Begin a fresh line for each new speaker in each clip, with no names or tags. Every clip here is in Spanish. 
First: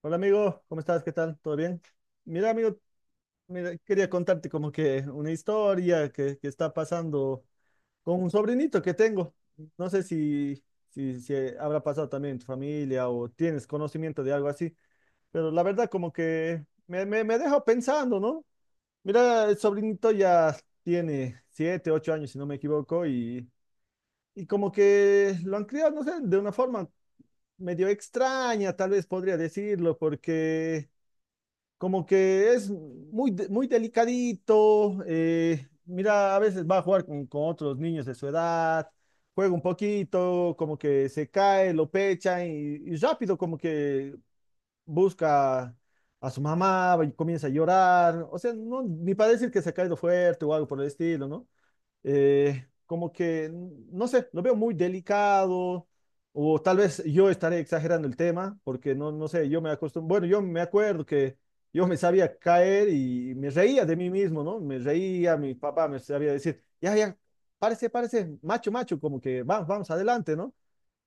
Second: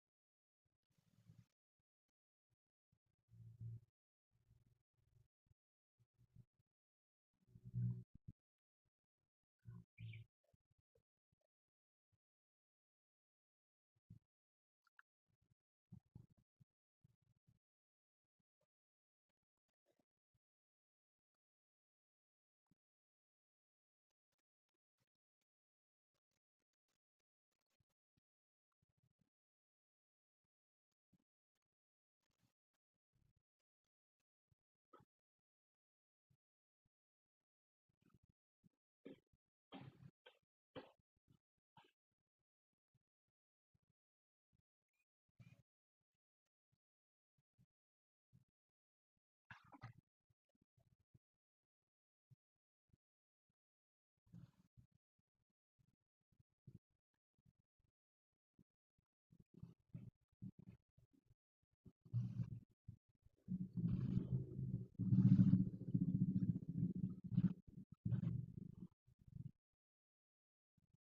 Hola amigo, ¿cómo estás? ¿Qué tal? ¿Todo bien? Mira amigo, mira, quería contarte como que una historia que está pasando con un sobrinito que tengo. No sé si habrá pasado también en tu familia o tienes conocimiento de algo así, pero la verdad como que me deja pensando, ¿no? Mira, el sobrinito ya tiene siete, ocho años, si no me equivoco, y como que lo han criado, no sé, de una forma medio extraña, tal vez podría decirlo, como que es muy delicadito. Mira, a veces va a jugar con otros niños de su edad, juega un poquito, como que se cae, lo pecha y rápido como que busca a su mamá y comienza a llorar. O sea, no, ni para decir que se ha caído fuerte o algo por el estilo, ¿no? eh, como que, no sé, lo veo muy delicado, o tal vez yo estaré exagerando el tema, porque no sé, yo me acostumbro, bueno, yo me acuerdo que yo me sabía caer y me reía de mí mismo, ¿no? Me reía, mi papá me sabía decir, ya, ya, párese, párese, macho, macho, como que vamos, vamos adelante, ¿no?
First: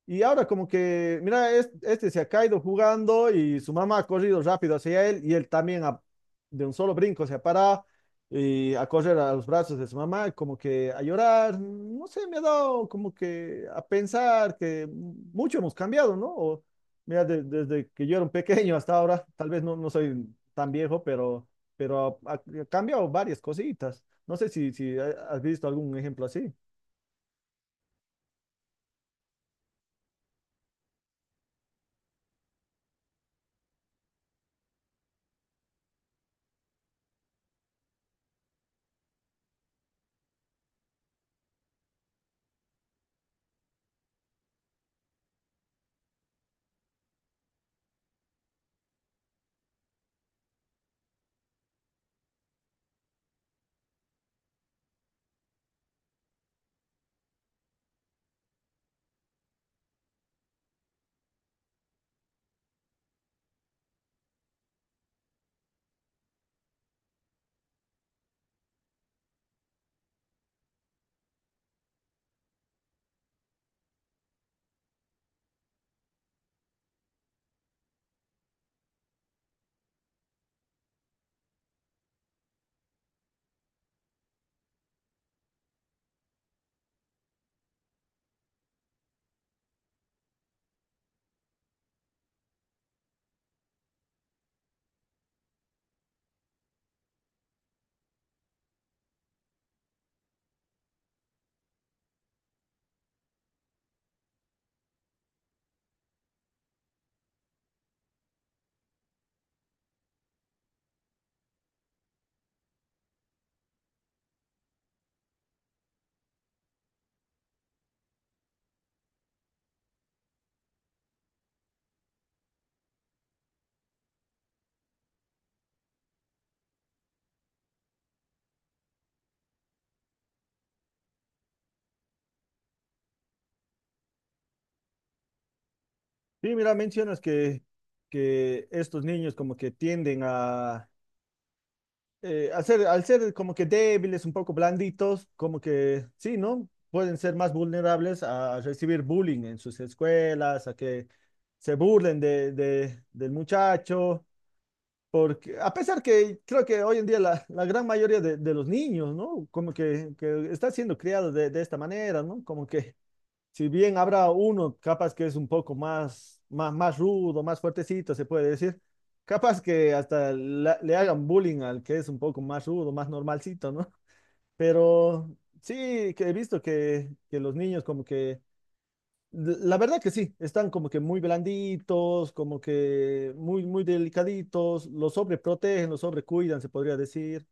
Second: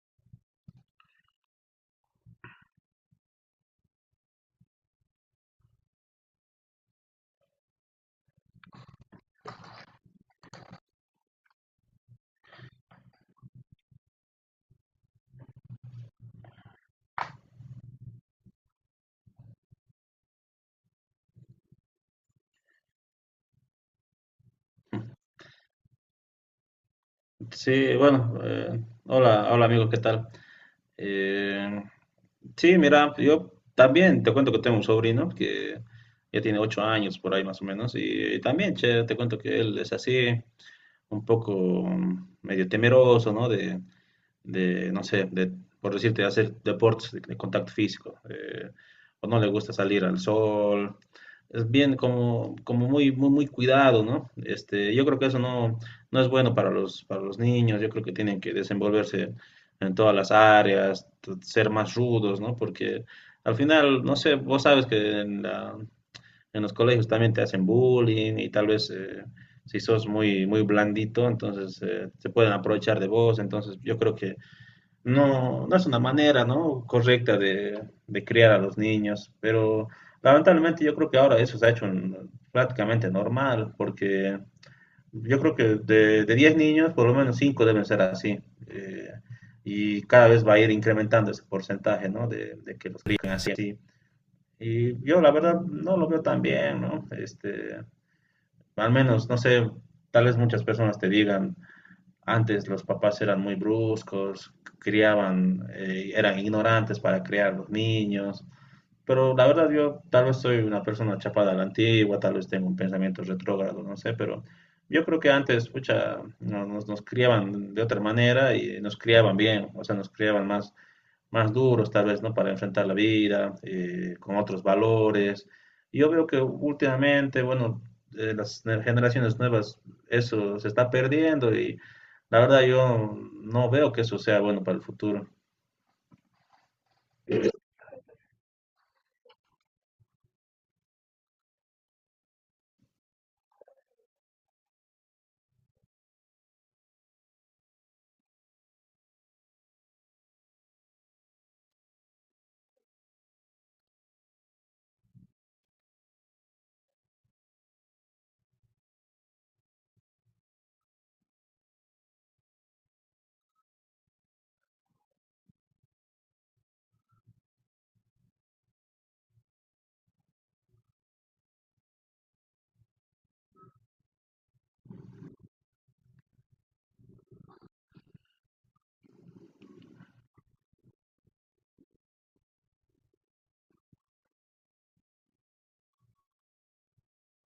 Y ahora como que, mira, este se ha caído jugando y su mamá ha corrido rápido hacia él y él también de un solo brinco se ha parado y a correr a los brazos de su mamá, como que a llorar, no sé, me ha dado como que a pensar que mucho hemos cambiado, ¿no? O, mira, desde que yo era un pequeño hasta ahora, tal vez no soy tan viejo, pero ha cambiado varias cositas. No sé si has visto algún ejemplo así.
Sí, bueno, hola, hola amigo, ¿qué tal? Eh, sí, mira, yo también te cuento que tengo un sobrino que ya tiene 8 años por ahí más o menos y, también, che, te cuento que él es así un poco medio temeroso, ¿no? De, no sé, de, por decirte, hacer deportes de contacto físico, o no le gusta salir al sol, es bien como muy, muy, muy cuidado, ¿no? Este, yo creo que eso no es bueno para los niños, yo creo que tienen que desenvolverse en todas las áreas, ser más rudos, ¿no? Porque al final, no sé, vos sabes que en los colegios también te hacen bullying y tal vez si sos muy, muy blandito, entonces se pueden aprovechar de vos. Entonces yo creo que no es una manera, ¿no?, correcta de criar a los niños, pero lamentablemente yo creo que ahora eso se ha hecho prácticamente normal, porque yo creo que de 10 niños, por lo menos 5 deben ser así. eh, y cada vez va a ir incrementando ese porcentaje, ¿no? De que los crían así. Y yo la verdad no lo veo tan bien, ¿no? Este, al menos, no sé, tal vez muchas personas te digan, antes los papás eran muy bruscos, criaban, eran ignorantes para criar los niños, pero la verdad yo tal vez soy una persona chapada a la antigua, tal vez tengo un pensamiento retrógrado, no sé, pero yo creo que antes, pucha, nos criaban de otra manera y nos criaban bien, o sea, nos criaban más duros tal vez, ¿no? Para enfrentar la vida, con otros valores. Y yo veo que últimamente, bueno, las generaciones nuevas, eso se está perdiendo y la verdad yo no veo que eso sea bueno para el futuro.
Sí, mira, mencionas que estos niños como que tienden al ser como que débiles, un poco blanditos, como que sí, ¿no? Pueden ser más vulnerables a recibir bullying en sus escuelas, a que se burlen del muchacho, porque a pesar que creo que hoy en día la gran mayoría de los niños, ¿no? Como que está siendo criados de esta manera, ¿no? Como que si bien habrá uno capaz que es un poco más rudo, más fuertecito, se puede decir, capaz que hasta le hagan bullying al que es un poco más rudo, más normalcito, ¿no? Pero sí, que he visto que los niños como que, la verdad que sí, están como que muy blanditos, como que muy, muy delicaditos, los sobreprotegen, los sobrecuidan, se podría decir.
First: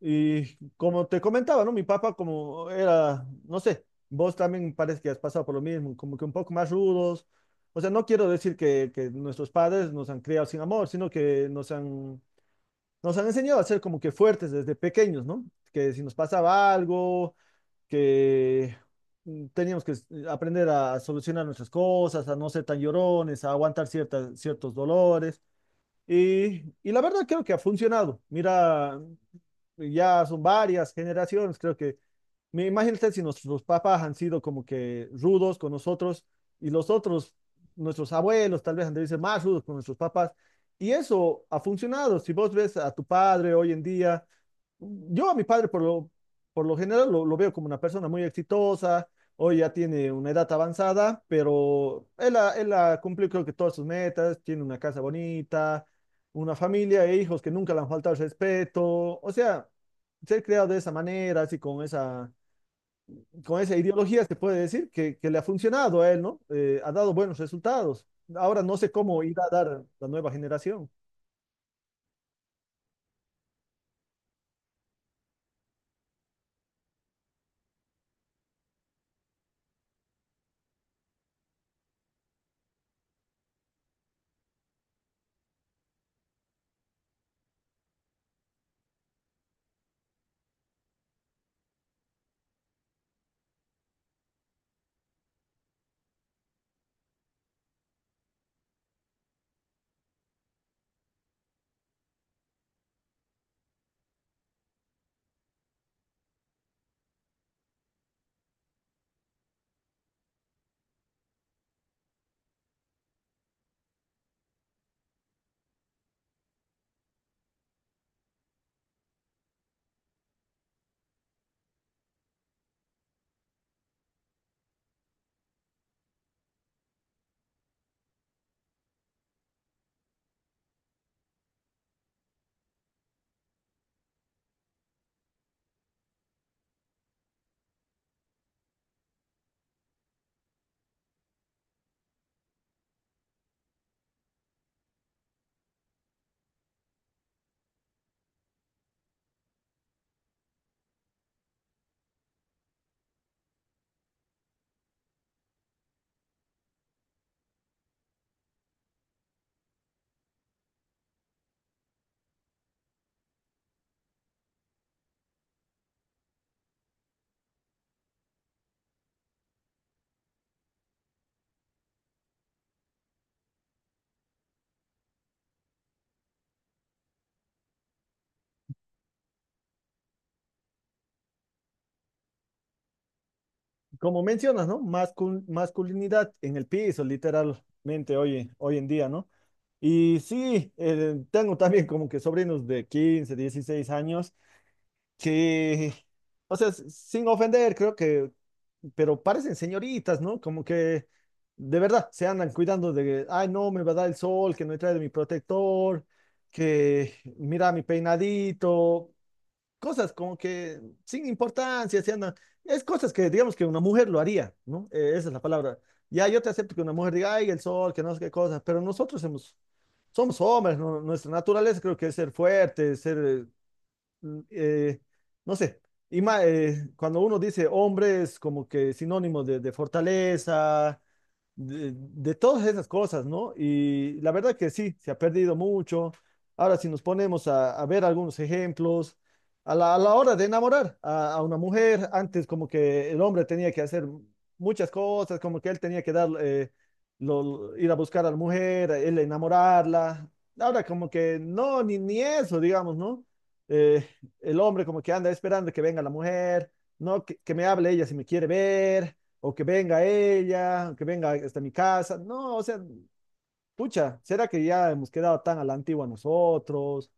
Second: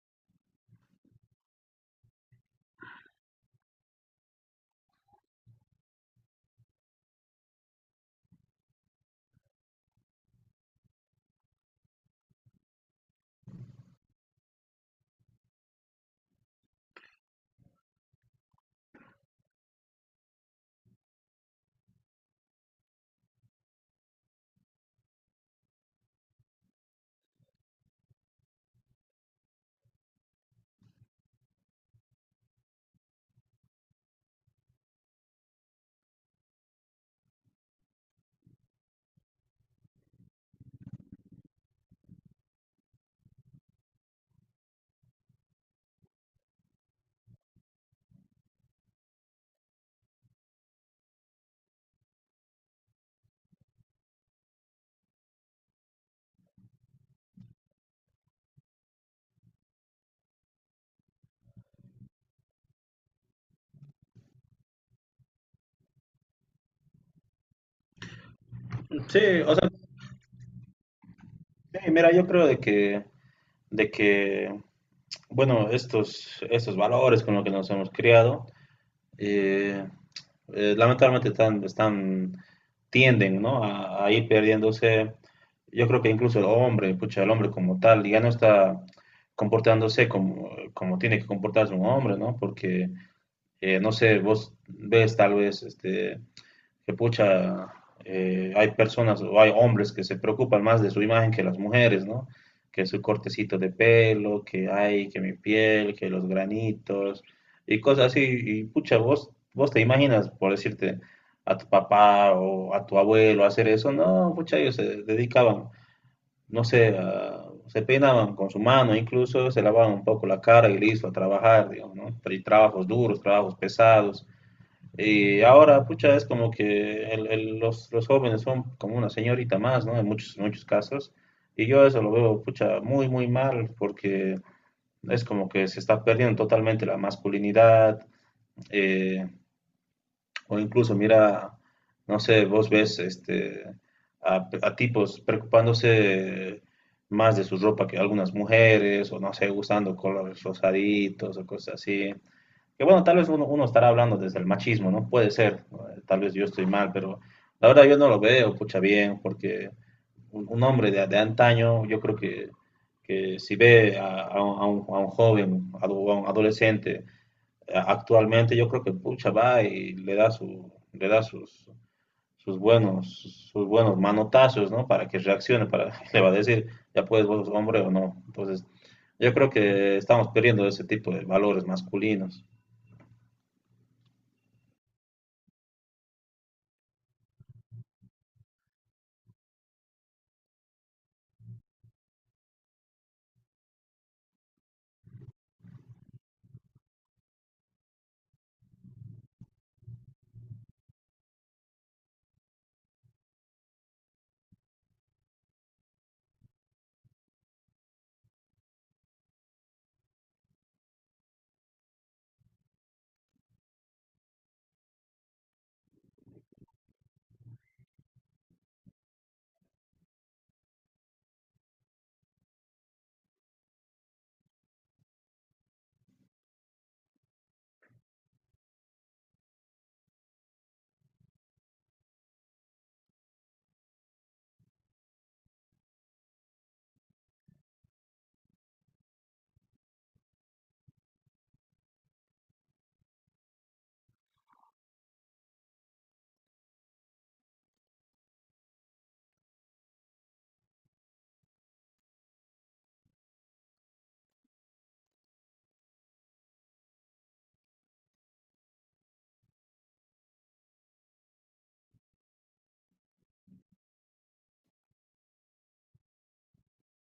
Y como te comentaba, ¿no? Mi papá como era, no sé, vos también parece que has pasado por lo mismo, como que un poco más rudos. O sea, no quiero decir que nuestros padres nos han criado sin amor, sino que nos han enseñado a ser como que fuertes desde pequeños, ¿no? Que si nos pasaba algo, que teníamos que aprender a solucionar nuestras cosas, a no ser tan llorones, a aguantar ciertas, ciertos dolores. Y la verdad creo que ha funcionado. Mira, ya son varias generaciones, creo que, me imagínate si nuestros papás han sido como que rudos con nosotros y los otros, nuestros abuelos tal vez han de ser más rudos con nuestros papás. Y eso ha funcionado. Si vos ves a tu padre hoy en día yo a mi padre, por lo general, lo veo como una persona muy exitosa. Hoy ya tiene una edad avanzada, pero él ha cumplido creo que todas sus metas. Tiene una casa bonita, una familia e hijos que nunca le han faltado el respeto. O sea, ser creado de esa manera, así con esa ideología, se puede decir que le ha funcionado a él, ¿no? Ha dado buenos resultados. Ahora no sé cómo
Sí,
irá a
o sea,
dar la nueva generación.
sí, mira, yo creo de que bueno, estos valores con los que nos hemos criado, eh, lamentablemente tienden, ¿no? A ir perdiéndose. Yo creo que incluso el hombre, pucha, el hombre como tal, ya no está comportándose como tiene que comportarse un hombre, ¿no? Porque, no sé, vos ves tal vez este, que pucha, hay personas o hay hombres que se preocupan más de su imagen que las mujeres, ¿no? Que su cortecito de pelo, que hay, que mi piel, que los granitos y cosas así. Y pucha, vos te imaginas, por decirte, a tu papá o a tu abuelo hacer eso. No, pucha, ellos se dedicaban, no sé, se peinaban con su mano, incluso se lavaban un poco la cara y listo, a trabajar, digamos, ¿no? Y trabajos duros, trabajos pesados y ahora, pucha, es como que los jóvenes son como una señorita más, ¿no? En muchos, muchos casos. Y yo eso lo veo, pucha, muy, muy mal, porque es como que se está perdiendo totalmente la masculinidad. eh, o incluso, mira, no sé, vos ves este, a tipos preocupándose más de su ropa que algunas mujeres, o no sé, usando colores rosaditos o cosas así que bueno, tal vez uno estará hablando desde el machismo, ¿no? Puede ser, tal vez yo estoy mal, pero la verdad yo no lo veo, pucha, bien, porque un hombre de antaño, yo creo que si ve a un joven, a un adolescente, actualmente yo creo que pucha va y le da su, le da sus, sus buenos, sus buenos manotazos, ¿no? Para que reaccione, para le va a decir, ya puedes vos, hombre o no. Entonces, yo creo que estamos perdiendo ese tipo de valores masculinos.
Como mencionas, ¿no? Masculinidad en el piso, literalmente, hoy en día, ¿no? Y sí, tengo también como que sobrinos de 15, 16 años que, o sea, sin ofender, creo que, pero parecen señoritas, ¿no? Como que de verdad se andan cuidando que, ay, no, me va a dar el sol, que no he traído mi protector, que mira mi peinadito cosas como que sin importancia, se andan, es cosas que digamos que una mujer lo haría, ¿no? Esa es la palabra. Ya yo te acepto que una mujer diga, ay, el sol, que no sé qué cosas, pero nosotros hemos, somos hombres, ¿no? Nuestra naturaleza creo que es ser fuerte, mm, eh, no sé, y cuando uno dice hombre es como que sinónimo de fortaleza, de todas esas cosas, ¿no? Y la verdad que sí, se ha perdido mucho. Ahora, si nos ponemos a ver algunos ejemplos, a la hora de enamorar a una mujer, antes como que el hombre tenía que hacer muchas cosas, como que él tenía que dar, ir a buscar a la mujer, él enamorarla. Ahora como que no, ni eso, digamos, ¿no? Eh, el hombre como que anda esperando que venga la mujer, no, que me hable ella si me quiere ver, o que venga ella, o que venga hasta mi casa. No, o sea, pucha, ¿será que ya hemos quedado tan a la antigua nosotros?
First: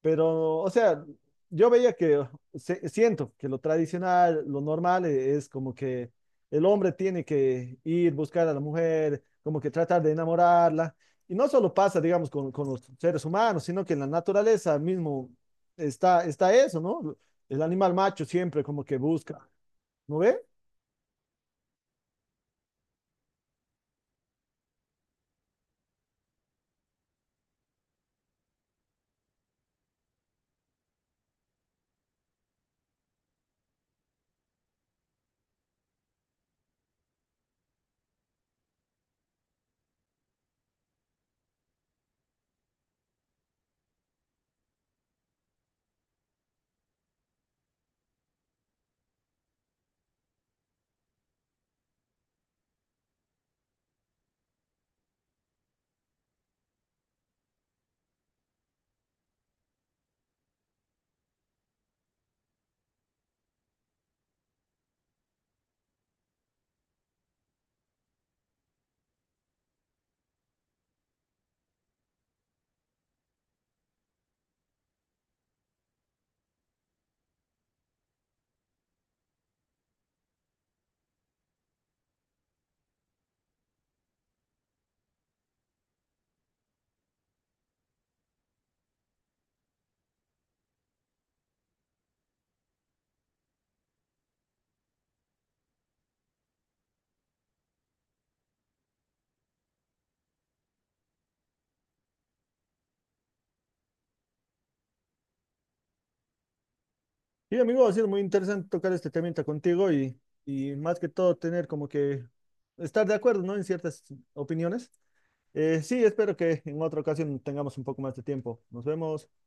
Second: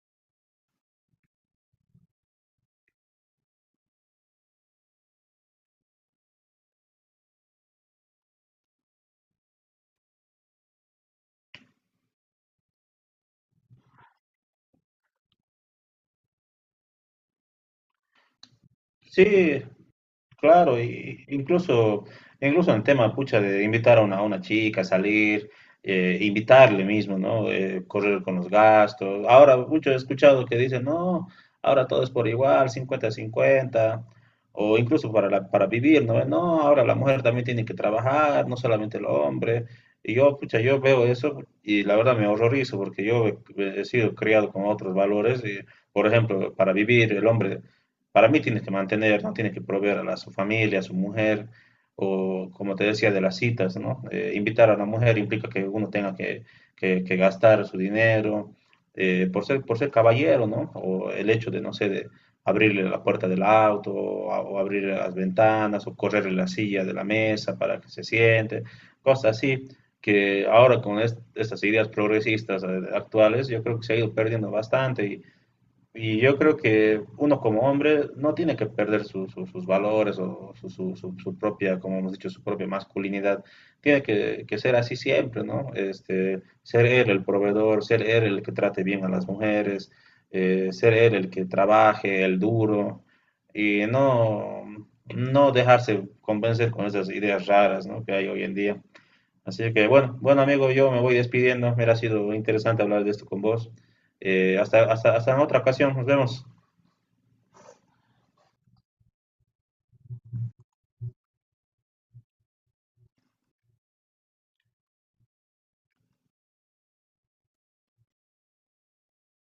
Pero, o sea, yo veía que, se- siento que lo tradicional, lo normal es como que el hombre tiene que ir buscar a la mujer, como que tratar de enamorarla. Y no solo pasa, digamos, con los seres humanos, sino que en la naturaleza mismo está eso, ¿no? El animal macho siempre como que busca,
Sí,
¿no ve?
claro, incluso en el tema, pucha, de invitar a una chica a salir, invitarle mismo, ¿no? Correr con los gastos. Ahora, mucho he escuchado que dicen, no, ahora todo es por igual, 50-50, o incluso para vivir, ¿no? No, ahora la mujer también tiene que trabajar, no solamente el hombre. Y yo, pucha, yo veo eso y la verdad me horrorizo porque yo he sido criado con otros valores y, por ejemplo, para vivir el hombre para mí tienes que mantener, ¿no? Tienes que proveer a su familia, a su mujer, o como te decía, de las citas, ¿no? Invitar a la mujer implica que uno tenga que gastar su dinero, por ser caballero, ¿no? O el hecho de, no sé, de abrirle la puerta del auto, o, o abrirle las ventanas, o correrle la silla de la mesa para que se siente, cosas así, que ahora con estas ideas progresistas actuales, yo creo que se ha ido perdiendo bastante y yo creo que uno como hombre no tiene que perder sus valores o su propia, como hemos dicho, su propia masculinidad. Tiene que ser así siempre, ¿no? Este, ser él el proveedor, ser él el que trate bien a las mujeres, ser él el que trabaje, el duro, y no dejarse convencer con esas ideas raras, ¿no?, que hay hoy en día. Así que bueno, bueno amigo, yo me voy despidiendo. Mira, ha sido interesante hablar de esto con vos. Hasta en otra ocasión, nos vemos.
Sí, amigo, ha sido muy interesante tocar este temita contigo y más que todo tener como que estar de acuerdo, ¿no? En ciertas opiniones. Sí, espero que en otra ocasión tengamos un poco más de tiempo. Nos vemos.